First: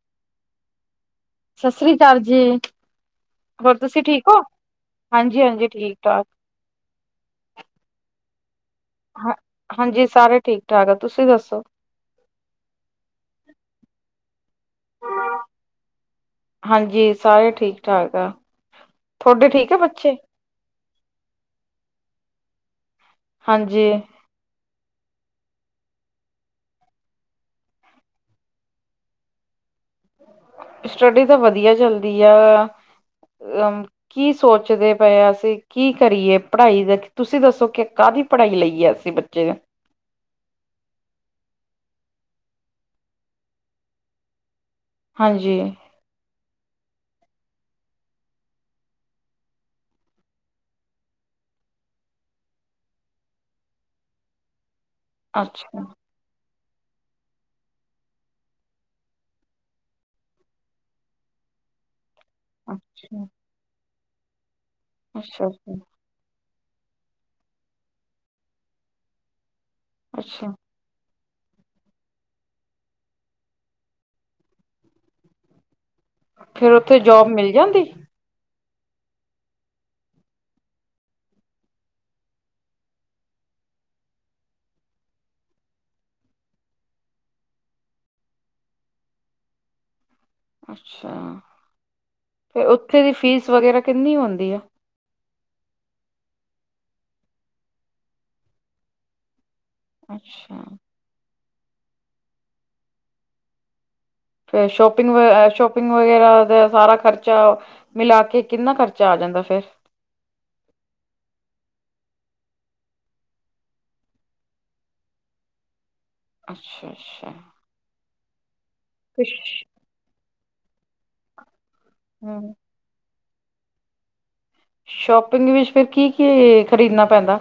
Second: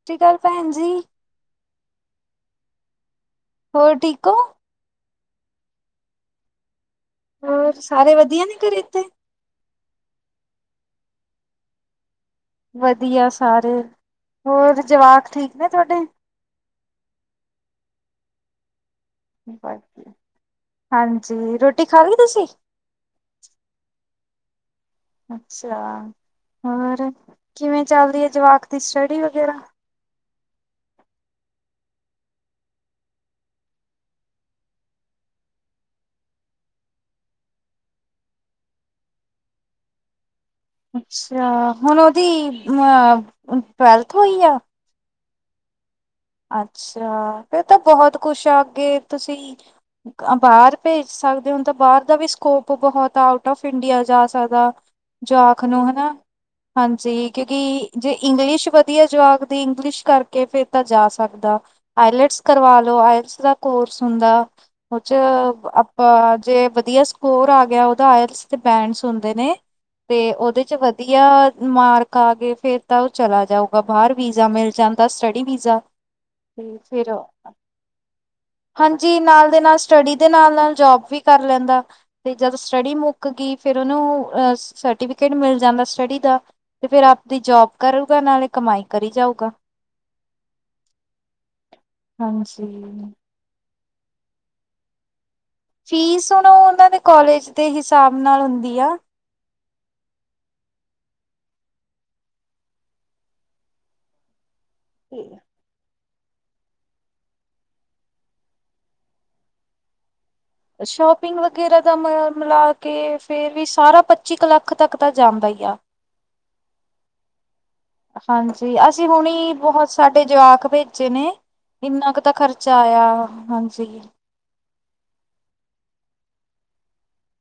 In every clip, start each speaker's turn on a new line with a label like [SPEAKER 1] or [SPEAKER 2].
[SPEAKER 1] ਸਤਿ ਸ਼੍ਰੀ ਅਕਾਲ ਭੈਣ ਜੀ।
[SPEAKER 2] ਸਤਿ ਸ੍ਰੀ ਅਕਾਲ ਜੀ ਹੋਰ ਤੁਸੀਂ ਠੀਕ ਹੋ ਹਾਂਜੀ ਹਾਂਜੀ ਠੀਕ ਠਾਕ।
[SPEAKER 1] ਹੋਰ ਸਾਰੇ ਵਧੀਆ ਨੇ ਘਰੇ ਇੱਥੇ।
[SPEAKER 2] ਹਾਂਜੀ ਸਾਰੇ ਠੀਕ ਠਾਕ ਆ ਤੁਸੀਂ ਦੱਸੋ।
[SPEAKER 1] ਵਧੀਆ ਸਾਰੇ ਹੋਰ ਜਵਾਕ ਠੀਕ ਨੇ ਤੁਹਾਡੇ।
[SPEAKER 2] ਹਾਂਜੀ ਸਾਰੇ ਠੀਕ ਠਾਕ ਆ। ਤੁਹਾਡੇ ਬੱਚੇ?
[SPEAKER 1] ਹਾਂਜੀ ਰੋਟੀ ਖਾ ਲੀ ਤੁਸੀਂ।
[SPEAKER 2] ਹਾਂਜੀ।
[SPEAKER 1] ਅੱਛਾ ਹੋਰ ਕਿਵੇਂ ਚੱਲ ਰਹੀ ਏ ਜਵਾਕ ਦੀ ਸਟੱਡੀ ਵਗੈਰਾ।
[SPEAKER 2] ਸਟੱਡੀ ਤਾਂ ਵਧੀਆ ਚੱਲਦੀ ਆ ਅ। ਕੀ ਸੋਚਦੇ ਪਏ ਆ ਅਸੀਂ ਕੀ ਕਰੀਏ ਪੜ੍ਹਾਈ ਦਾ ਤੁਸੀਂ ਦੱਸੋ ਕਿ ਕਾਹਦੀ। ਪੜ੍ਹਾਈ ਲਈਏ ਅਸੀਂ ਬੱਚੇ।
[SPEAKER 1] ਅੱਛਾ ਹੁਣ ਉਹਦੀ ਟਵੈਲਥ ਹੋਈ ਆ।
[SPEAKER 2] ਹਾਂਜੀ।
[SPEAKER 1] ਅੱਛਾ। ਫੇਰ ਤਾਂ ਬੋਹਤ ਕੁਛ ਆ ਅੱਗੇ ਤੁਸੀ ਆ ਬਾਹਰ ਭੇਜ ਸਕਦੇ ਹੁਣ ਤਾਂ ਬਾਹਰ ਦਾ ਵੀ ਸਕੋਪ ਬੋਹਤ ਆ ਆਊਟ ਔਫ ਇੰਡੀਆ ਜਾ ਸਕਦਾ। ਜਾਖ
[SPEAKER 2] ਅੱਛਾ,
[SPEAKER 1] ਨੂੰ ਹਨਾ। ਹਾਂਜੀ ਕਿਉਂਕਿ ਜੇ ਇੰਗਲਿਸ਼ ਵਧੀਆ ਜਵਾਕ ਦੀ ਇੰਗਲਿਸ਼ ਕਰਕੇ ਫੇਰ ਤਾਂ ਜਾ ਸਕ ਦਾ ਆਏਲੈਟਸ ਕਰਵਾ ਲੋ
[SPEAKER 2] ਅੱਛਾ,
[SPEAKER 1] ਆਏਲੈਟਸ ਦਾ ਕੋਰਸ ਹੁੰਦਾ
[SPEAKER 2] ਅੱਛਾ,
[SPEAKER 1] ਜੇ ਵਧੀਆ ਸਕੋਰ ਆ ਗਿਆ ਉਹਦਾ ਆਲ ਬੈਂਡਸ ਹੁੰਦੇ ਨੇ। ਤੇ
[SPEAKER 2] ਅੱਛਾ।
[SPEAKER 1] ਉਹਦੇ ਚ ਵਧ। ਵਧੀਆ ਮਾਰਕ ਆ ਗਏ ਫੇਰ ਤਾਂ ਉਹ ਚਲਾ ਜਾਊਗਾ ਬਾਹਰ ਵੀਜ਼ਾ ਮਿਲ ਜਾਂਦਾ ਸਟੱਡੀ ਵੀਜ਼ਾ।
[SPEAKER 2] ਫੇਰ
[SPEAKER 1] ਤੇ
[SPEAKER 2] ਉੱਥੇ
[SPEAKER 1] ਫਿਰ
[SPEAKER 2] ਜੋਬ ਮਿਲ ਜਾਂਦੀ।
[SPEAKER 1] ਹਾਂਜੀ ਨਾਲ ਦੇ ਨਾਲ ਸਟੱਡੀ ਦੇ ਨਾਲ ਨਾਲ ਜੋਬ ਵੀ ਕਰ ਲੈਂਦਾ। ਤੇ ਜਦੋਂ ਸਟੱਡੀ ਮੁੱਕ ਗਈ ਫਿਰ ਉਹਨੂੰ ਸਰਟੀਫਿਕੇਟ ਮਿਲ ਜਾਂਦਾ ਸਟੱਡੀ ਦਾ। ਤੇ ਫੇਰ ਆਪਦੀ ਜੋਬ ਕਰੂਗਾ ਨਾਲੇ ਕਮਾਈ ਕਰੀ ਜਾਊਗਾ।
[SPEAKER 2] ਅੱਛਾ ਤੇ
[SPEAKER 1] ਹਾਂਜੀ।
[SPEAKER 2] ਉੱਥੇ ਦੀ ਫੀਸ ਵਗੈਰਾ ਕਿੰਨੀ ਹੁੰਦੀ ਐ।
[SPEAKER 1] ਫੀਸ ਹੁਣ ਉਹ ਉਹਨਾਂ ਦੇ ਕੋਲਜ ਦੇ ਹਿਸਾਬ ਨਾਲ ਹੁੰਦੀ ਆ।
[SPEAKER 2] ਅੱਛਾ। ਫ ਸ਼ੋਪਿੰਗ ਸ਼ੋਪਿੰਗ। ਵਗੈਰਾ ਦਾ ਸਾਰਾ ਖਰਚਾ ਮਿਲਾ ਕੇ ਕਿੰਨਾ ਖਰਚਾ ਆ ਜਾਂਦਾ ਫੇਰ।
[SPEAKER 1] ਸ਼ੋਪਿੰਗ ਵਗੈਰਾ ਦਾ ਮ ਮਿਲਾ ਕੇ ਫੇਰ ਵੀ ਸਾਰਾ ਪੱਚੀ ਕ ਲੱਖ ਤੱਕ ਦਾ ਜਾਂਦਾ ਹੀ ਆ। ਹ [unintelligible]
[SPEAKER 2] ਅੱਛਾ ਅੱਛਾ।
[SPEAKER 1] ਹਾਂਜੀ ਅਸੀਂ ਹੁਣੇ ਬਹੁਤ ਸਾਡੇ ਜਵਾਕ ਭੇਜੇ ਨੇ। ਇੰਨਾ ਕੁ ਤਾਂ
[SPEAKER 2] ਹੂੰ
[SPEAKER 1] ਖਰਚਾ ਆਇਆ ਹਾਂਜੀ।
[SPEAKER 2] ਸ਼ੋਪਿੰਗ ਵਿੱਚ ਫੇਰ ਕੀ ਕੀ ਖਰੀਦਣਾ ਪੈਂਦਾ।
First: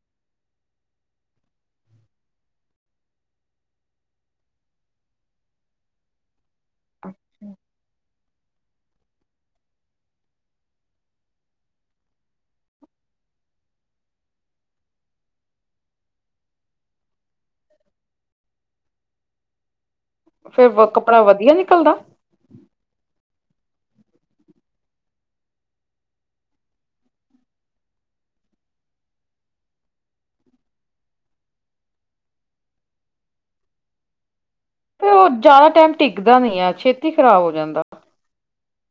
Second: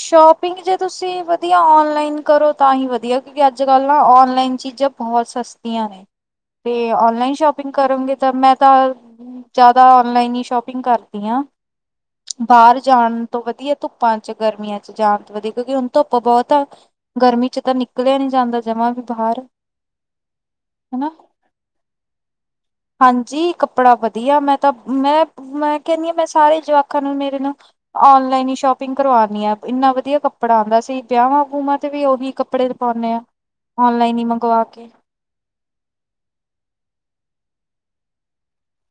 [SPEAKER 1] ਸ਼ੋਪਿੰਗ ਜੇ ਤੁਸੀਂ ਵਧੀਆ ਔਨਲਾਈਨ ਕਰੋ ਤਾਂ ਹੀ ਵਧੀਆ ਕਿਉਂਕਿ ਅੱਜ ਕੱਲ੍ਹ ਨਾ ਔਨਲਾਈਨ ਚੀਜ਼ਾਂ। ਬਹੁਤ ਸਸਤੀਆਂ ਨੇ ਤੇ ਔਨਲਾਈਨ ਸ਼ੋਪਿੰਗ ਕਰੋਗੇ। ਮੈਂ ਤਾਂ ਜਿਆਦਾ ਔਨਲਾਈਨ ਹੀ ਸ਼ੋਪਿੰਗ ਕਰਦੀ ਹਾਂ। ਬਾਹਰ ਜਾਣ ਤੋਂ ਵਧੀਆ ਧੁੱਪਾਂ। ਗਰਮੀਆਂ ਚ ਜਾਣ ਤੋ ਵਧੀਆ ਕਿਉਂਕਿ ਹੁਣ ਧੁੱਪ ਬਹੁਤ ਆ। ਗਰਮੀ ਚ ਤਾਂ ਨਿਕਲਿਆ ਨਹੀਂ ਜਾਂਦਾ ਜਮਾਂ ਵੀ ਬਾਹਰ।
[SPEAKER 2] ਫੇਰ
[SPEAKER 1] ਹਨਾ
[SPEAKER 2] ਕੱਪੜਾ ਵਧੀਆ ਨਿਕਲਦਾ।
[SPEAKER 1] ਹਾਂਜੀ ਕੱਪੜਾ ਵਧੀਆ ਮੈਂ ਤਾਂ ਮੈਂ। ਮੈਂ ਕਹਿੰਦੀ ਹਾਂ ਮੈਂ ਸਾਰੇ ਜਵਾਕਾਂ ਨੂੰ ਮੇਰੇ ਨੂੰ ਔਨਲਾਈਨ ਹੀ ਸ਼ੋਪ। ਸ਼ਾਪਿੰਗ ਕਰਵਾਉਣੀ ਆਂ ਇੰਨਾ ਵਧੀਆ ਕੱਪੜਾ ਆਉਂਦਾ ਅਸੀਂ ਵਿਆਹਾਂ ਵੂਆ ਤੇ ਵੀ ਉਹੀ ਕੱਪੜੇ ਪਾਉਂਦੇ ਆ। ਔਨਲਾਈਨ ਹੀ ਮੰਗਵਾ ਕੇ
[SPEAKER 2] ਫਿਰ ਉਹ ਜ਼ਿਆਦਾ ਟਾਈਮ ਟਿੱਕਦਾ ਨੀ ਆ ਛੇਤੀ ਖ਼ਰਾਬ ਹੋ ਜਾਂਦਾ।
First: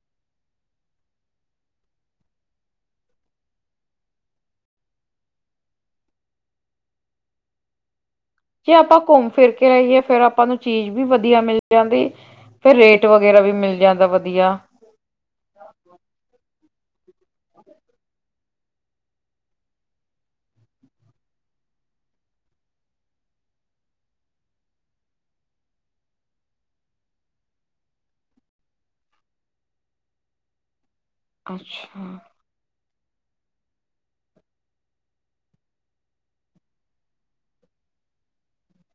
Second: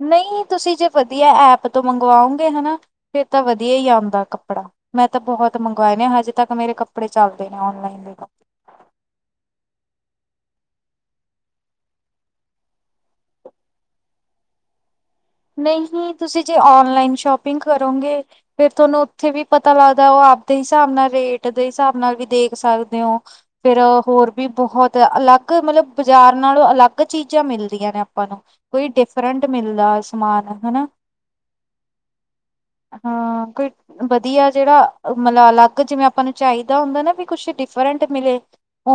[SPEAKER 1] ਨਹੀਂ ਤੁਸੀਂ ਜੇ ਵਧੀਆ ਐਪ ਤੋਂ ਮੰਗਵਾਓਗੇ ਹੈ ਨ ਫਿਰ ਤਾਂ ਵਧੀਆ ਹੀ ਆਉਂਦਾ ਕੱਪੜਾ ਮੈਂ ਤਾਂ ਬਹੁਤ ਮੰਗਵਾਏ ਨੇ ਹਜੇ ਤੱਕ ਮੇਰੇ ਕੱਪੜੇ ਚੱਲਦੇ ਨੇ ਔਨਲਾਈਨ ਦੇ
[SPEAKER 2] ਜੇ ਆਪਾਂ ਘੁੰਮ ਫਿਰ ਕੇ ਆਇਏ ਫੇਰ ਆਪਾਂ ਨੂੰ ਚੀਜ਼ ਵੀ ਵਧੀਆ ਮਿਲ ਜਾਂਦੀ। ਫਿਰ ਰੇਟ ਵਗੈਰਾ ਵੀ ਮਿਲ ਜਾਂਦਾ ਵਧੀਆ।
[SPEAKER 1] ਨਹੀਂ ਤੁਸੀਂ ਜੇ ਔਨਲਾਈਨ ਸ਼ੋਪਿੰਗ ਕਰੋਗੇ। ਫੇਿਰ ਤੁਹਾਨੂੰ ਉੱਥੇ ਵੀ ਪਤਾ ਲੱਗਦਾ ਉਹ ਆਪਦੇ ਹਿਸਾਬ ਨਾਲ ਰੇਟ ਦੇ ਹਿਸਾਬ ਨਾਲ ਵੀ ਦੇਖ ਸਕਦੇ ਹੋ। ਫਿਰ ਹੋਰ ਵੀ ਬਹੁਤ ਅਲੱਗ ਮਤਲਬ ਬਾਜ਼ਾਰ ਨਾਲੋਂ ਅਲੱਗ ਚੀਜ਼ਾਂ ਮਿਲਦੀਆਂ ਨੇ ਆਪਾਂ ਨੂੰ ਕੋਈ ਡਿਫਰੈਂਟ ਮਿਲਦਾ ਸਮਾਨ ਹਨਾ
[SPEAKER 2] ਅੱਛਾ।
[SPEAKER 1] ਹਾਂ ਕੋਈ ਵਧੀਆ ਜਿਹੜਾ ਮਤਲਬ ਅਲੱਗ ਜਿਵੇਂ ਆਪਾਂ ਨੂੰ ਚਾਹੀਦਾ ਹੁੰਦਾ ਨਾ ਵੀ ਕੁਛ ਡਿਫਰੈਂਟ ਮਿਲੇ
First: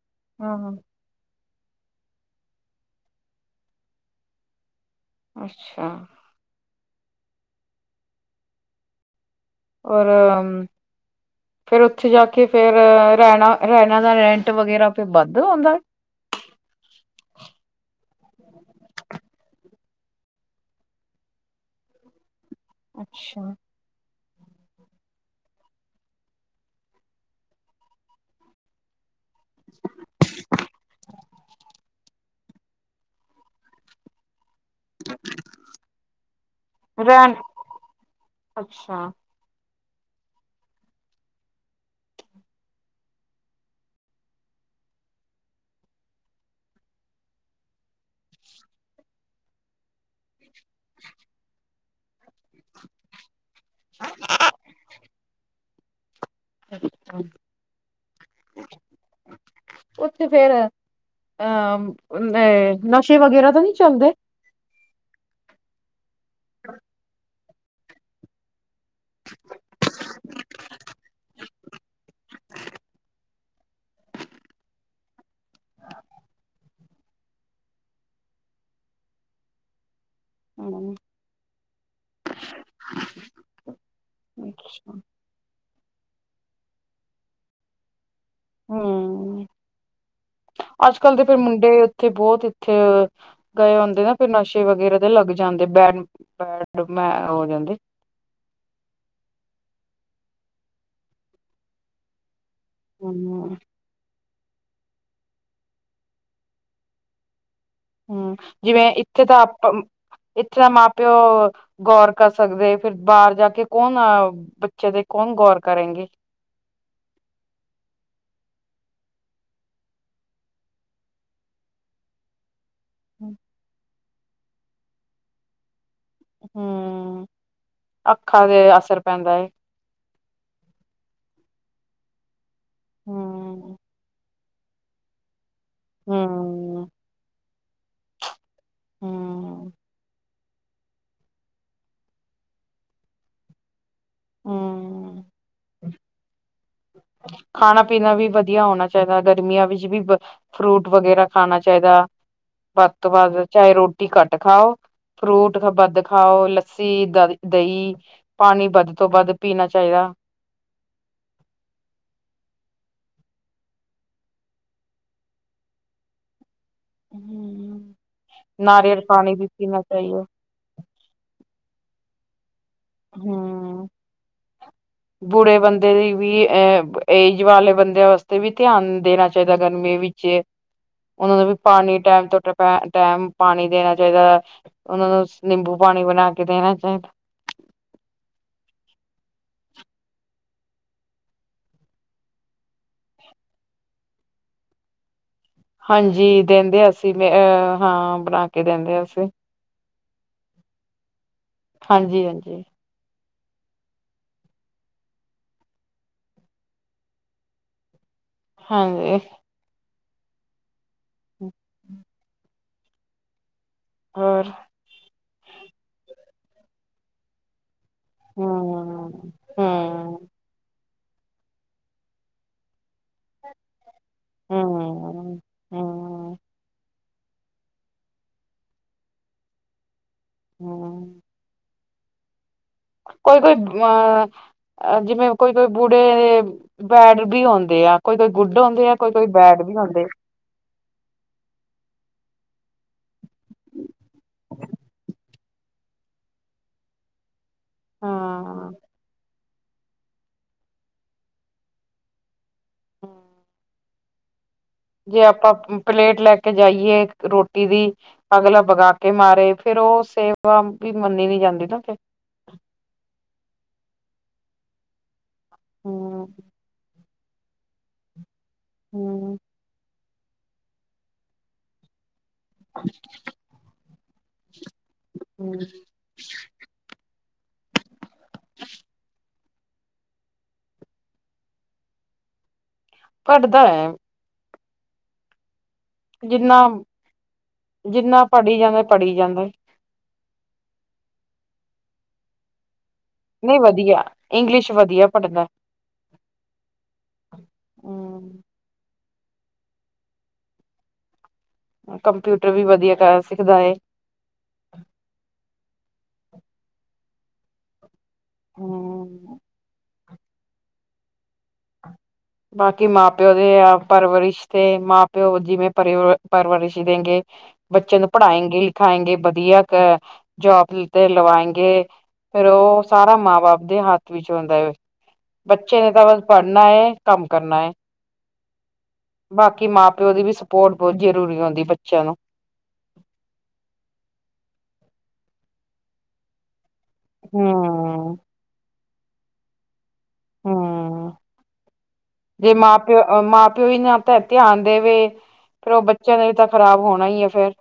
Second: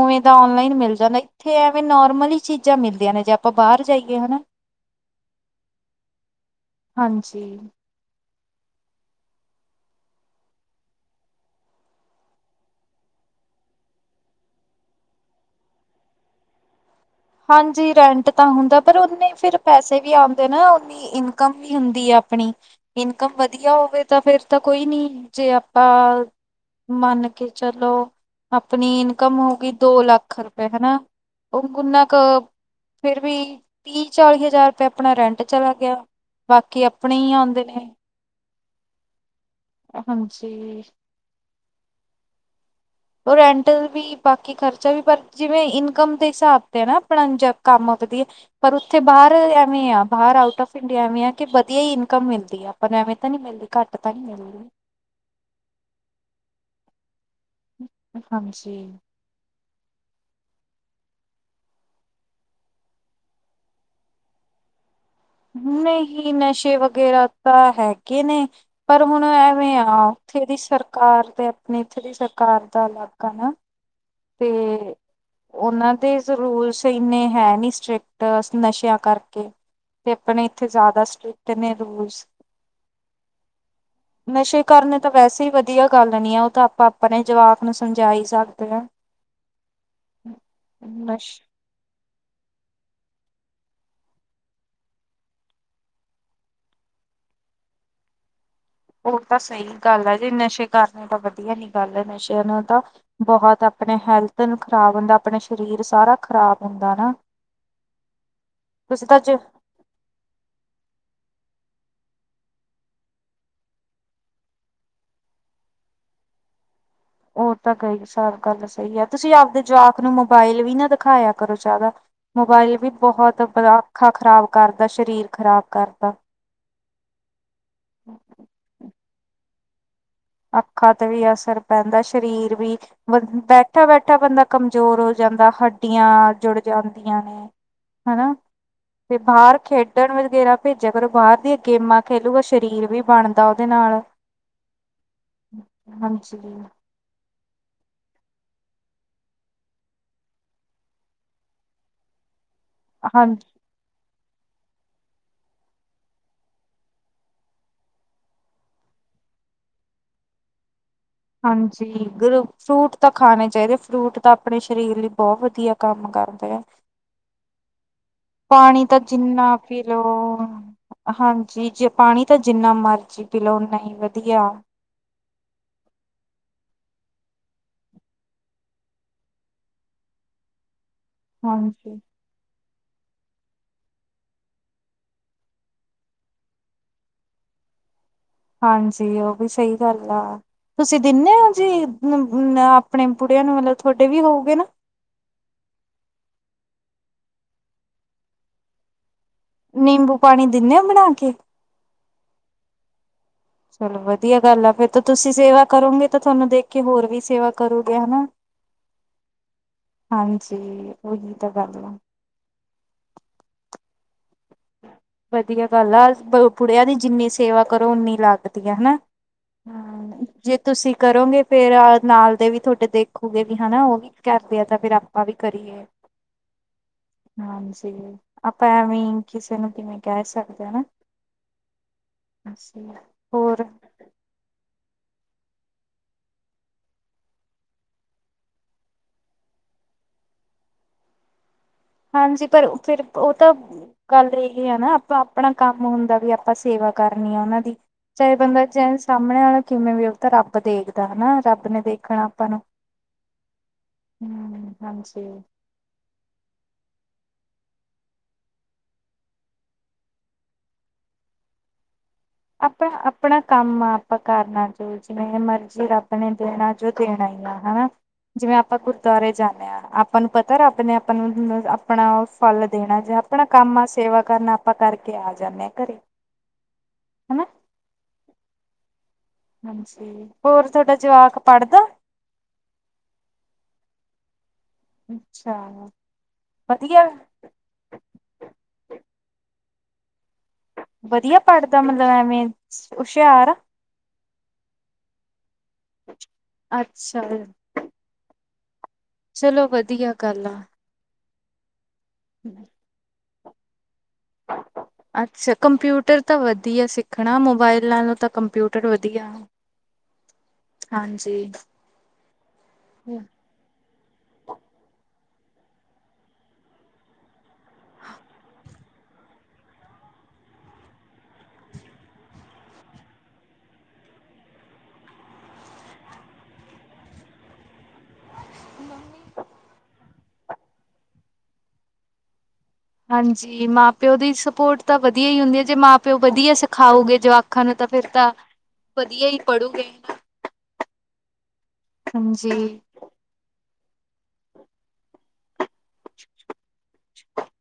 [SPEAKER 1] ਉਵੇਂ ਤਾਂ
[SPEAKER 2] ਹਾਂ
[SPEAKER 1] ਔਨਲਾਈਨ ਮਿਲ ਜਾਂਦਾ ਇੱਥੇ ਐਵੇਂ ਨੋਰਮਲ ਚੀਜ਼ਾਂ ਮਿਲਦੀਆਂ ਨੇ ਜੇ ਆਪਾਂ ਬਾਹਰ ਜਾਈਏ ਹਨਾ
[SPEAKER 2] ਅੱਛਾ।
[SPEAKER 1] ਹਾਂਜੀ।
[SPEAKER 2] ਰ ਫੇਿਰ ਉੱਥੇ ਜਾ ਕੇ ਫੇਿਰ ਰਹਿਣਾ ਰਹਿਣਾ ਦਾ ਰੈਂਟ ਵਗੈਰਾ ਫ ਵੱਧ ਆਉਂਦਾ।
[SPEAKER 1] ਹਾਂਜੀ ਰੈਂਟ ਤਾਂ ਹੁੰਦਾ ਪਰ ਉਨੇ ਫਿਰ ਪੈਸੇ ਵੀ ਆਉਂਦੇ ਨਾ ਨੀ। ਇਨਕਮ ਵੀ ਹੁੰਦੀ ਹੈ ਆਪਣੀ ਇਨਕਮ
[SPEAKER 2] ਅੱਛਾ।
[SPEAKER 1] ਵਧੀਆ ਹੋਵੇ। ਤਾਂ ਫਿਰ ਤਾਂ ਕੋਈ ਨੀ ਜੇ ਆਪਾਂ ਮੰਨ ਕੇ ਚਲੋ। ਆਪਣੀ ਇਨਕਮ ਹੋ ਗਈ ਦੋ ਲੱਖ ਰੁਪਏ ਹਨਾ ਉਹਗੁਨਾ। ਕ ਫਿਰ ਵੀ ਤੀਹ ਚਾਲੀ ਹਜ਼ਾਰ ਆਪਣਾ ਰੈਂਟ ਚਲਾ ਗਿਆ ਬਾਕੀ ਆਪਣੇ ਹੀ
[SPEAKER 2] ਰਹਿਣ
[SPEAKER 1] ਆਉਂਦੇ ਨੇ।
[SPEAKER 2] ਅੱਛਾ।
[SPEAKER 1] ਹਾਂਜੀ। ਉਹ ਰੈਂਟ ਵੀ ਬਾਕੀ ਖਰਚਾ ਵੀ ਪਰ ਜਿਵੇਂ ਇਨਕਮ ਦੇ ਹਿਸਾਬ ਤੇ ਨਾ ਆਪਣਾ ਕੰਮ ਵਧਦੀ ਹੈ। ਪਰ ਉੱਥੇ ਬਾਹਰ ਐਵੇਂ ਆ ਬਾਹਰ ਆਊਟ ਆਫ ਪਿੰਡਿਆਵੇ ਆ ਕਿ ਵਧੀਆ ਹੀ ਇਨਕਮ ਮਿਲਦੀ ਹੈ ਆਪਾਂ ਨੂੰ ਐਵੇਂ ਤਾਂ ਨਹੀਂ ਘੱਟ ਤਾਂ ਹੀ ਮਿਲਦੀ।
[SPEAKER 2] ਅੱਛਾ।
[SPEAKER 1] ਹਾਂਜੀ।
[SPEAKER 2] ਉੱਥੇ ਫੇਰ ਅਹ ਅ ਨਸ਼ੇ ਵਗੈਰਾ ਤਾਂ ਨਹੀਂ ਚੱਲਦੇ।
[SPEAKER 1] ਨਹੀਂ ਨਸ਼ੇ ਵਗੈਰਾ ਤਾਂ ਹੈਗੇ ਨੇ ਪਰ ਹੁਣ ਐਵੇਂ ਆ ਉੱਥੇ ਦੀ ਸਰਕਾਰ ਤੇ ਆਪਣੀ ਇੱਥੇ ਦੀ ਸਰਕਾਰ ਦਾ ਅਲੱਗ ਆ ਨਾ ਤੇ ਉਹਨਾਂ ਦੇ ਰੂਲਸ ਇੰਨੇ ਹੈ ਨੀ ਸਟ੍ਰਿਕਟ ਨਸ਼ਿਆਂ ਕਰਕੇ ਤੇ ਆਪਣੇ ਇੱਥੇ
[SPEAKER 2] ਹੂੰ
[SPEAKER 1] ਜ਼ਿਆਦਾ ਸਟ੍ਰਿਕਟ ਨੇ ਰੂਲਸ ਨਸ਼ੇ
[SPEAKER 2] ਅੱਛਾ
[SPEAKER 1] ਕਰਨੇ ਤਾਂ ਵੈਸੇ ਹੀ ਵਧੀਆ ਗੱਲ ਨੀ ਆ ਉਹ ਤਾਂ ਆਪਾਂ ਆਪਣੇ ਜਵਾਕ ਨੂੰ ਸਮਝਾ ਹੀ ਸਕਦੇ ਹਾਂ।
[SPEAKER 2] ਹੂੰ ਅੱਜ ਕੱਲ੍ਹ ਦੇ
[SPEAKER 1] ਨਸ਼
[SPEAKER 2] ਫ ਮੁੰਡੇ ਉੱਥੇ ਬਹੁਤ ਇੱਥੇ ਗਏ ਹੁੰਦੇ ਨਾ ਫਿਰ ਨਸ਼ੇ ਵਗੈਰਾ ਦੇ ਲੱਗ ਜਾਂਦੇ ਬੈਡ ਬੈਡ ਮੈਂ ਹੋ ਜਾਂਦੇ।
[SPEAKER 1] ਉਹ ਤਾਂ ਸਹੀ ਗੱਲ ਹੈ ਜੇ ਨਸ਼ੇ ਕਰਨੇ ਤਾਂ ਵਧੀਆ ਨੀ ਗੱਲ ਹੈ ਨਸ਼ਿਆਂ ਨੂੰ ਤਾਂ
[SPEAKER 2] ਹੂੰ
[SPEAKER 1] ਬਹੁਤ ਆਪਣੇ ਹੈਲਥ ਨੂੰ ਖ਼ਰਾਬ ਹੁੰਦਾ ਆਪਣੇ ਸਰੀਰ ਸਾਰਾ ਖ਼ਰਾਬ ਹੁੰਦਾ ਨਾ।
[SPEAKER 2] ਹਮ ਜਿਵੇਂ
[SPEAKER 1] ਤੁਸੀਂ
[SPEAKER 2] ਇੱਥੇ
[SPEAKER 1] ਜਿਮ
[SPEAKER 2] ਤਾਂ ਆਪ ਇੱਥੇ ਦਾ ਮਾਂ ਪਿਓ ਗੌਰ ਕਰ ਸਕਦੇ ਫਿਰ ਬਾਹਰ ਜਾ ਕੇ ਕੌਣ ਅ ਬੱਚੇ ਦੇ ਕੌਣ ਗੌਰ ਕਰੇਗੇ।
[SPEAKER 1] ਹੋਰ ਤਾਂ ਗਈ ਸਾਰ ਗੱਲ ਸਹੀ ਹੈ ਤੁਸੀਂ ਆਪਦੇ ਜਵਾਕ ਨੂੰ ਮੋਬਾਇਲ ਵੀ ਨਾ ਦਿਖਾਇਆ ਕਰੋ ਜ਼ਿਆਦਾ। ਮੋਬਾਇਲ ਵੀ ਬਹੁਤ ਅਖਾਂ ਖ਼ਰਾਬ ਕਰਦਾ ਸਰੀਰ ਖ਼ਰਾਬ ਕਰਦਾ।
[SPEAKER 2] ਹੂੰ, ਅੱਖਾਂ ਦੇ ਅਸਰ ਪੈਂਦਾ ਏ।
[SPEAKER 1] ਅੱਖਾਂ ਤੇ ਵੀ ਅਸਰ ਪੈਂਦਾ, ਸ਼ਰੀਰ ਵੀ, ਬ
[SPEAKER 2] ਹੂੰ।
[SPEAKER 1] ਬੈਠਾ-ਬੈਠਾ ਬੰਦਾ ਕਮਜੋਰ ਹੋ ਜਾਂਦਾ, ਹੱਡੀਆਂ ਜੂੜ
[SPEAKER 2] ਹੂੰ,
[SPEAKER 1] ਜਾਂਦੀਆਂ ਨੇ, ਹਨਾ। ਤੇ ਬਾਹਰ
[SPEAKER 2] ਹੂੰ,
[SPEAKER 1] ਖੇਡਣ ਵਗੈਰਾ ਭੇਜੇਆ ਕਰੋ ਬਾਹਰ ਦੀਆਂ ਗੇਮਾਂ ਖੇਲੂਗਾ ਸ਼ਰੀਰ ਵੀ ਬਾਣਦਾ ਓਦੇ ਨਾਲ਼।
[SPEAKER 2] ਹੂੰ।
[SPEAKER 1] ਹਾਂਜੀ।
[SPEAKER 2] ਖਾਨਾ-ਪੀਨਾ ਵੀ, ਵਦੀਆ ਹੋਨਾ ਚਾਈਦਾ ਗਰਮੀਆਂ ਵਿੱਚ ਵੀ ਬ ਫ੍ਰੂਟ ਵਗੈਰਾ ਖਾਨਾ ਚਾਈਦਾ, ਵੱਦ ਤੋਂ
[SPEAKER 1] ਹਾਂਜੀ
[SPEAKER 2] ਵੱਦ ਚਾਹੇ ਰੋਟੀ ਘਾਟ ਖਾਓ। ਫ੍ਰੂਟ ਖ ਬਾੱਦ ਖਾਓ, ਲੱਸੀ ਈ ਦਹੀ। ਪਾਨੀ ਬਦ ਤੋਂ ਬਦ ਪੀਨਾ ਚਾਈਦਾ।
[SPEAKER 1] ਹਾਂਜੀ, ਗੁਰੂ ਫ੍ਰੂਟ ਤਾਂ ਖਾਨੇ ਚਾਈਦੇ, ਫ੍ਰੂਟ ਤਾਂ ਆਪਨੇ ਸ਼ਰੀਰ ਲਈ ਬੋਹ ਵਦੀਆ। ਕਾੰਮ ਕਾਰਦੇ ਆ।
[SPEAKER 2] ਹੂੰ
[SPEAKER 1] ਪਾਣੀ ਤਾਂ,
[SPEAKER 2] ਨਾਰੀਅਲ ਪਾਣੀ ਵੀ
[SPEAKER 1] ਜਿੰਨਾ
[SPEAKER 2] ਪੀਣਾ
[SPEAKER 1] ਪੀ ਲੋ
[SPEAKER 2] ਚਾਹੀਦਾ
[SPEAKER 1] ਹਾਂਜੀ, ਜੇ ਪਾਣੀ ਤਾਂ, ਜਿੰਨਾ ਮਾਰਜੀ ਪਿਲੋ ਓਨਾ
[SPEAKER 2] ਹੂੰ
[SPEAKER 1] ਈ ਵਦੀਆ।
[SPEAKER 2] ਬੁੜੇ ਬੰਦੇ ਦੇ ਵੀ, ਏ ਏਜ ਵਾਲੇ ਬੰਦੇਆਂ ਵਾਸਤੇ ਵੀ, ਧੇਆਨ ਦੇਨਾ ਚਾਈਦਾ ਗਰਮੀਆਂ ਵਿੱਚ। ਜੇ, ਓਨਾ ਨੂੰ ਵੀ ਪਾਨੀ
[SPEAKER 1] ਹਾਂਜੀ
[SPEAKER 2] ਟੈਮ ਤੋਂ, ਟ ਪੈ, ਟੈਮ ਪਾਨੀ ਦੇਨਾ ਚਾਈਦੈ, ਓਨਾਂ ਨੂੰ ਸ ਨਿੰਬੂ ਪਾਨੀ ਬਨਾ ਕੇ ਦੇਨਾ ਚਾਈਦਾ।
[SPEAKER 1] ਹਾਂਜੀ, ਓ ਵੀ ਸਈ ਗਾੱਲ ਆ। ਤੁਸੀ ਦਿੰਨੇਂ ਓ ਜੀ, ਨ ਆਪਣੇ ਬੁੜੇਆਂ ਨੂੰ ਮਤਲੱਬ ਤੁਹਾਡੇ ਵੀ ਹੋਊਗੇ ਨਾ?
[SPEAKER 2] ਹਾਂਜੀ, ਦੈਂਦੇ ਅਸੀ ਮੇ ਅ ਹਾਂ ਬਨਾ ਕੇ ਦੇਂਦੇ ਅਸੀ
[SPEAKER 1] ਨਿੰਬੂ ਪਾਣੀ ਦਿੰਨੇ ਓ ਬਣਾ ਕੇ
[SPEAKER 2] ਹਾਂਜੀ, ਹਾਂਜੀ।
[SPEAKER 1] ਚਲੋ ਵਦੀਆ ਗਾੱਲ ਆ, ਫੇਰ ਤਾ ਤੁਸੀਂ ਸੇਵਾ ਕਰੋਂਗੇ ਤਾਂ ਥੋਨੂੰ ਦੇਖ ਕੇ ਹੋਰ ਵੀ ਸੇਵਾ ਕਰੂਗੇ ਹਨਾ।
[SPEAKER 2] ਹਾਂਜੀ।
[SPEAKER 1] ਹਾਂਜੀ ਓਹੀ ਤਾਂ ਗਾੱਲ ਆ।
[SPEAKER 2] ਓਰ?
[SPEAKER 1] ਵਦੀਆ ਗਾੱਲ ਆ, ਜ ਬੁੜੇਆਂ ਦੀ ਜਿੰਨੀ ਸੇਵਾ ਕਰੋ, ਓਨੀ
[SPEAKER 2] ਹੂੰ
[SPEAKER 1] ਲਾੱਗਦੀ ਆ, ਹਨਾ? ਹਾਂ,
[SPEAKER 2] ਹੂੰ
[SPEAKER 1] ਜੇ ਤੁਸੀ ਕਰੋਂਗੇ ਫੇ ਅ, ਨਾਲ਼ ਦੇ ਵੀ ਥੋਡੇ ਦੇਖੂਗੇ ਵੀ ਹਨਾ ਓਵੀ। ਕਾਰਦੇ ਆ, ਤਾਂ ਫੇਰ ਆਪਾਂ ਵੀ
[SPEAKER 2] ਹੂੰ
[SPEAKER 1] ਕਰੀਏ।
[SPEAKER 2] ਹੂੰ
[SPEAKER 1] ਹਾਂਜੀ, ਆਪਾਂ ਐਵਈ ਕਿਸੇ ਨੂੰ ਬੀ ਨੀ ਕੈ ਸਾਕ
[SPEAKER 2] ਹੂੰ।
[SPEAKER 1] ਹਾਂਜੀ।
[SPEAKER 2] ਕੋਈ-ਕੋਈ ਬ, ਅਂ ਜਿਵੇਂ ਕੋਈ-ਕੋਈ ਬੁੱੜੇ ਬੈੜ ਬੀ ਹੋਂਦੇ ਆ, ਕੋਈ-ਕੋਈ ਗੁੱਡ ਹੋਂਦੇ ਆ, ਕੋਈ-ਕੋਈ ਬੈੜ ਬੀ ਹੋਂਦੇ ਆ।
[SPEAKER 1] ਹਾਂਜੀ, ਪਰ ਅ, ਫੇਰ ਓ ਤਾਂ ਗਾੱਲ ਏਹੇ ਆ ਨਾ, ਆਪਾਂ ਆਪਣਾ ਕਾੰਮ ਹੁੰਦਾ, ਵੀ ਆਪਾ ਸੇਵਾ ਕਾਰਨੀ ਆ ਓਨਾਂ ਦੀ ਚਾਏ ਬੰਦਾ
[SPEAKER 2] ਹਾਂ
[SPEAKER 1] ਜੇ ਸਾਮਣੇ ਵਾਲਾ਼ ਕਿਵੇਂ ਵੀ ਓ ਤਾਂ ਰਾੱਬ ਦੇਖਦਾ ਹਨਾ, ਰਾੱਬ ਨੇ ਦੇਖਣਾ ਆਪਾਂ ਨੂੰ।
[SPEAKER 2] ਹੂੰ।
[SPEAKER 1] ਹੂੰ।
[SPEAKER 2] ਜੇ
[SPEAKER 1] ਹਾਂਜੀ।
[SPEAKER 2] ਆਪਾਂ, ਪ ਪਲੇਟ ਲੈ ਕੇ ਜਾਈਏ ਏ ਰੋਟੀ ਦੀ ਅੱਗਲਾ ਬਗਾ ਕੇ ਮਾਰੇ, ਫੇਰ ਓ ਸੇਵਾ ਵੀ ਮੰਨੀ ਨੀ ਜਾਂਦੀ ਨਾ ਫੇਰ।
[SPEAKER 1] ਅਪਣਾ-ਆਪਣਾ ਕੰਮ ਆ, ਆਪਾਂ ਕਾਰਨਾ ਜੋ ਜਿਵੇਂ ਮਾਰਜੀ, ਰਾੱਬ
[SPEAKER 2] ਹੂੰ
[SPEAKER 1] ਨੇ ਦੇਣਾ ਜੋ, ਦੇਣਾ ਈ ਆ ਹਣਾ। ਜਿਵੇਂ ਆਪਾਂ ਗੁਰਦਾਰੇ
[SPEAKER 2] ਹੂੰ
[SPEAKER 1] ਜਾਂਨੇ ਆਂ, ਆਪਾਂ ਨੂੰ ਪਤਾ ਰਾੱਬ ਨੇ ਆਪਾਂ ਨੂੰ ਆਪਣਾ ਓ ਫਾਲ ਦੇਣਾ, ਜੋ ਆਪਣਾ ਕੰਮ ਆ ਸੇਵਾ ਕਾਰਨਾ ਆਪਾਂ ਕਾਰਕੇ ਆ
[SPEAKER 2] ਹੂੰ
[SPEAKER 1] ਜਾਂਨੇ ਆ ਘਰੇ। ਹਨਾ।
[SPEAKER 2] [inaudible]
[SPEAKER 1] ਹਾਂਜੀ, ਹੋਰ ਥੋਡਾ ਜਵਾਕ ਪਾੜਦਾ?
[SPEAKER 2] ਪੜ੍ਹਦਾ ਹੈ।
[SPEAKER 1] ਅੱਛਾ।
[SPEAKER 2] ਜਿੰਨਾ,
[SPEAKER 1] ਵਧੀਆ
[SPEAKER 2] ਜਿੰਨਾ ਪੜ੍ਹੀ ਜਾਂਦੇ, ਪੜ੍ਹੀ ਜਾਂਦੇ।
[SPEAKER 1] ਵਧੀਆ ਪੜ੍ਹਦਾ ਮਤਲਬ ਐਵੇਂ। ਉਸ਼ਿਆ
[SPEAKER 2] ਨਹੀਂ ਵਧੀਆ ਇੰਗਲਿਸ਼ ਵਧੀਆ ਪੜ੍ਹਦਾ।
[SPEAKER 1] ਅੱਛਾ
[SPEAKER 2] ਹਮ
[SPEAKER 1] ਚਲੋ ਵਧੀਆ ਗੱਲ ਆ।
[SPEAKER 2] ਕੰਪਿਊਟਰ ਵੀ ਵਧੀਆ ਕਰ ਸਿੱਖਦਾ ਹੈ।
[SPEAKER 1] ਅੱਛਾ ਕੰਪਿਊਟਰ ਤਾਂ ਵਧੀਆ ਸਿੱਖਣਾ ਮੋਬਾਇਲ ਨਾਲੋਂ ਤਾਂ ਕੰਪਿਊਟਰ ਵਧੀਆ
[SPEAKER 2] ਹੂੰ
[SPEAKER 1] ਹਾਂਜੀ
[SPEAKER 2] ਬਾਕੀ ਮਾਂ ਪਿਓ ਦੇ ਆ ਪਰਵਰਿਸ਼ ਤੇ ਮਾਂ ਪਿਓ ਜਿਵੇਂ ਪਰ ਪਰਵਰਿਸ਼ ਦਿੰਗੇ। ਬੱਚੇ ਨੂੰ ਪੜ੍ਹਾਏਗੇ ਲਿਖਾਏਗੇ ਵਧੀਆ ਅ ਜੋਬ ਤੇ ਲਵਾਏ ਗ ਫੇਿਰ ਉਹ ਸਾਰਾ ਮਾਂ ਬਾਪ ਦੇ ਹੱਥ ਵਿੱਚ ਹੁੰਦਾ ਹੈ ਬੱਚੇ ਨੇ ਤਾਂ ਬ ਪੜ੍ਹਨਾ ਹੈ ਕੰਮ ਕਰਨਾ ਹੈ। ਬਾਕੀ ਮਾਂ ਪਿਓ ਦੀ ਵੀ ਸਪੋਰਟ ਬਹੁਤ ਜ਼ਰੂਰੀ ਹੁੰਂਦੀ ਬੱਚਿਆਂ ਨੂੰ
[SPEAKER 1] ਹਾਂਜੀ ਮਾਂ ਪਿਓ ਦੀ ਸਪੋਰਟ ਤਾਂ ਵਧੀਆ ਹੀ ਹੁੰਦੀ ਹੈ ਜੇ ਮਾਂ ਪਿਓ ਵਧੀਆ ਖਾਓਗੇ ਜਵਾਖਾਂ ਨੂੰ ਤਾਂ ਫੇਿਰ
[SPEAKER 2] ਹਮ
[SPEAKER 1] ਤਾਂ ਵਧੀਆ ਹੀ ਪੜੂਗੇ
[SPEAKER 2] ਹਮਮ, ਜੇ ਮਾਂ
[SPEAKER 1] ਹਾਂਜੀ।
[SPEAKER 2] ਪ, ਮਾਂ-ਪਿਓ ਵੀ ਨਾ, ਤਾਂ ਧਿਆਨ ਦੇਵੇ, ਫਿਰ ਉਹ ਬੱਚਿਆਂ ਣੇ ਵੀ, ਤਾਂ ਖਰਾਬ ਹੋਣਾ ਹੀ ਹੈ। ਫਿਰ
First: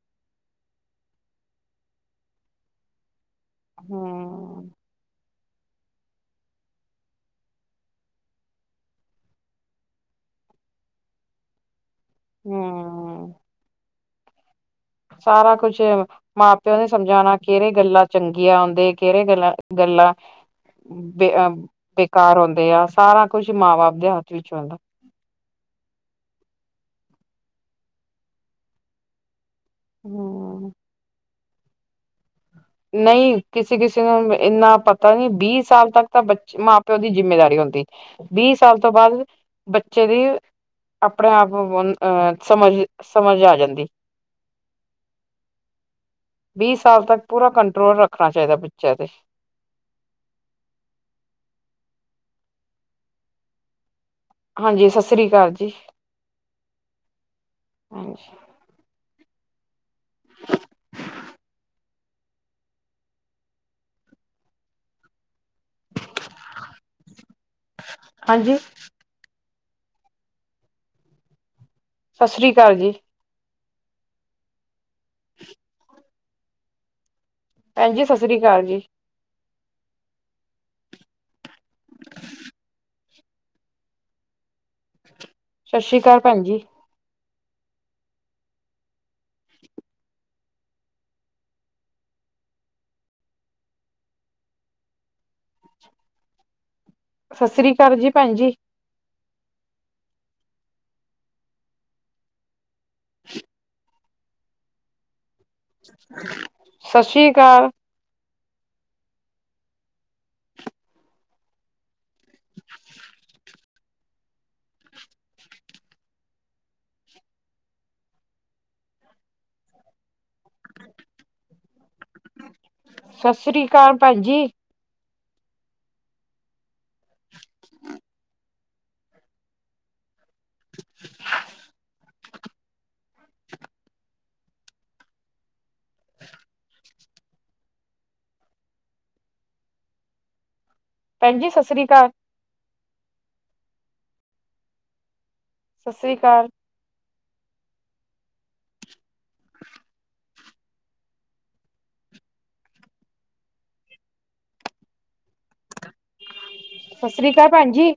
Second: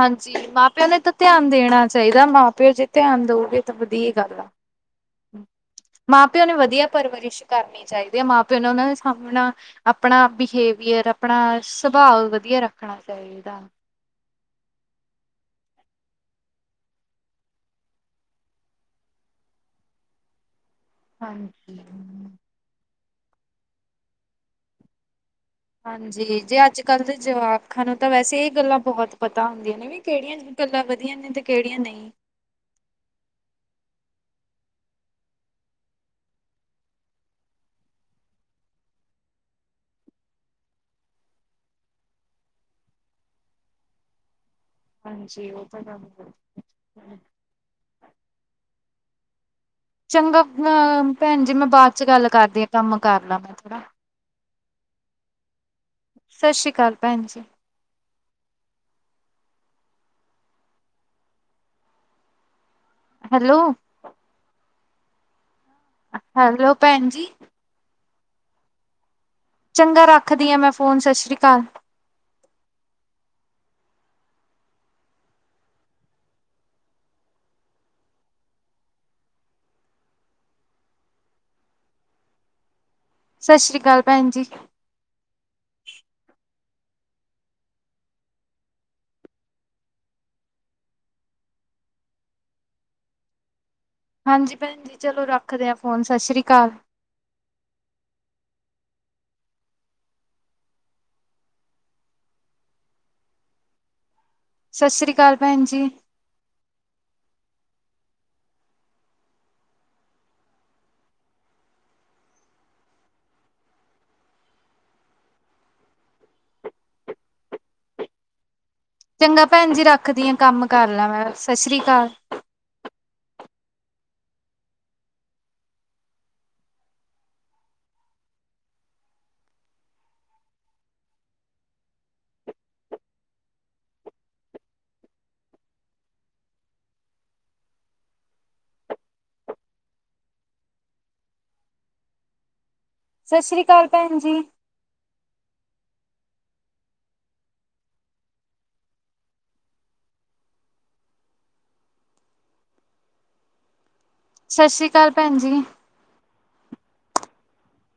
[SPEAKER 1] ਹਾਂਜੀ ਮਾਂ ਪਿਓ ਨੇ ਤਾਂ ਧਿਆਨ ਦੇਣਾ ਚਾਹੀਦ। ਮਾਂ ਪਿਓ ਜੇ ਧਿਆਨ ਦਓਗੇ। ਤਾਂ ਵਧੀਆ ਗੱਲ ਆ।
[SPEAKER 2] ਹਮ
[SPEAKER 1] ਮਾਂ ਪਿਓ ਨੇ ਵਧੀਆ ਪਰਵਰਿਸ਼ ਕਰਨੀ ਚਾਹੀਦੀ ਹੈ ਮਾਂ ਪਿਓ ਨੇ ਉਹਨਾਂ ਦੇ ਸਾਹਮਣਾ ਆਪਣਾ ਬਿਹੇਵੀਅਰ ਆਪਣਾ ਸੁਭਾਅ ਵਧੀਆ ਰੱਖਣਾ
[SPEAKER 2] ਹਮ
[SPEAKER 1] ਚਾਹੀਦਾ।
[SPEAKER 2] ਸਾਰਾ ਕੁਛ ਮਾਂ ਪਿਓ ਨੇ ਸਮਝਾਉਣਾ ਕਿਹੜੇ ਗੱਲਾਂ ਚੰਗੀਆਂ ਆਦੇ ਕਿਹੜੇ ਗੱਲ ਗੱਲਾਂ ਬੇ
[SPEAKER 1] ਹਾਂ
[SPEAKER 2] ਅ ਬੇਕਾਰ ਹੁੰਦੇ ਆ ਸਾਰਾ ਕੁਝ ਮਾਂ ਬਾਪ ਦੇ ਹੱਥ ਵਿੱਚ ਹੁੰਦਾ।
[SPEAKER 1] ਹਾਂਜੀ ਜੇ ਅੱਜ ਕੱਲ੍ਹ ਦੇ ਜਵਾਕਾਂ ਨੂੰ ਤਾਂ ਵੈਸੇ ਇਹ ਗੱਲਾਂ ਬਹੁਤ ਪਤਾ ਹੁੰਦੀਆਂ ਨੇ ਵੀ ਕਿਹੜੀਆਂ
[SPEAKER 2] ਹਮ
[SPEAKER 1] ਗੱਲਾਂ ਵਧੀਆ ਨੇ ਤੇ ਕਿਹੜੀਆਂ ਨਹੀਂ।
[SPEAKER 2] ਨਹੀਂ ਕਿਸੇ ਕਿਸੇ ਨੂੰ ਇੰਨਾ ਪਤਾ ਨੀ ਵੀਹ ਸਾਲ ਤੱਕ ਤਾਂ ਬ ਮਾਂ ਪਿਓ ਦੀ ਜਿੰਮੇਦਾਰੀ ਹੁੰਦੀ। ਵੀਹ ਸਾਲ ਤੋਂ ਬਾਅਦ ਬੱਚੇ ਦੀ ਆਪਣੇ ਆਪ ਅਹ ਸਮਝ ਸਮਝ ਆ ਜਾਂਦੀ।
[SPEAKER 1] ਹਾਂਜੀ ਉਹ ਤਾਂ ਗ
[SPEAKER 2] ਵੀਹ ਸਾਲ ਤੱਕ ਪੂਰਾ ਕੰਟਰੋਲ ਰੱਖਣਾ ਚਾਹੀਦਾ ਬੱਚਿਆਂ ਦੇ
[SPEAKER 1] ਚੰਗਾ ਅ ਭੈਣ ਜੀ ਮੈਂ ਬਾਅਦ ਚ ਗੱਲ ਕਰਦੀ ਹਾਂ ਕੰਮ ਕਰ ਲਾ ਮੈਂ ਥੋੜ੍ਹਾ
[SPEAKER 2] ਹਾਂਜੀ ਸਤਿ ਸ੍ਰੀ ਅਕਾਲ ਜੀ।
[SPEAKER 1] ਸਤਿ ਸ਼੍ਰੀ ਅਕਾਲ ਭੈਣ ਜੀ
[SPEAKER 2] ਹ
[SPEAKER 1] ਹੈਲੋ ਹੈਲੋ ਭੈਣ ਜੀ
[SPEAKER 2] ਹਾਂਜੀ
[SPEAKER 1] ਚੰਗਾ ਰੱਖਦੀ ਹਾਂ ਮੈਂ ਫੋਨ ਸਤਿ ਸ਼੍ਰੀ ਅਕਾਲ
[SPEAKER 2] ਸਤਿ ਸ਼੍ਰੀ ਅਕਾਲ ਜੀ ਭੈਣਜੀ ਸਤਿ ਸ੍ਰੀ ਅਕਾਲ ਜੀ
[SPEAKER 1] ਸਤਿ ਸ਼੍ਰੀ ਅਕਾਲ ਭੈਣ ਜੀ
[SPEAKER 2] ਸਤਿ ਸ਼੍ਰੀ ਅਕਾਲ ਭੈਣ ਜੀ।
[SPEAKER 1] ਹਾਂਜੀ ਭੈਣ ਜੀ ਚਲੋ ਰੱਖਦੇ ਹ ਫੋਨ ਸਤਿ ਸ਼੍ਰੀ ਅਕਾਲ।
[SPEAKER 2] ਸਤਿ ਸ੍ਰੀ ਅਕਾਲ ਜੀ ਭੈਣ ਜੀ
[SPEAKER 1] ਸਤਿ ਸ਼੍ਰੀ ਅਕਾਲ, ਭੈਣ ਜੀ।
[SPEAKER 2] ਸਤਿ ਸ੍ਰੀ ਅਕਾਲ।
[SPEAKER 1] ਚੰਗਾ ਭੈਣ ਜੀ ਰੱਖਦੀ ਆ, ਕੰਮ ਕਰ ਲਾ ਮੈਂ, ਸਤਿ ਸ੍ਰੀ ਅਕਾਲ।
[SPEAKER 2] ਸਤਿ ਸ੍ਰੀ ਅਕਾਲ ਭੈਣ ਜੀ। [inaudible] ਭੈਣ ਜੀ ਸਤਿ ਸ੍ਰੀ ਅਕਾਲ।
[SPEAKER 1] ਸਤਿ ਸ੍ਰੀ ਅਕਾਲ ਭੈਣ ਜੀ।
[SPEAKER 2] ਸਤਿ ਸ੍ਰੀ ਅਕਾਲ
[SPEAKER 1] ਸਤਿ ਸ਼੍ਰੀ ਅਕਾਲ, ਭੈਣ ਜੀ।
[SPEAKER 2] ਸਤਿ ਸ੍ਰੀ ਅਕਾਲ ਭੈਣ ਜੀ।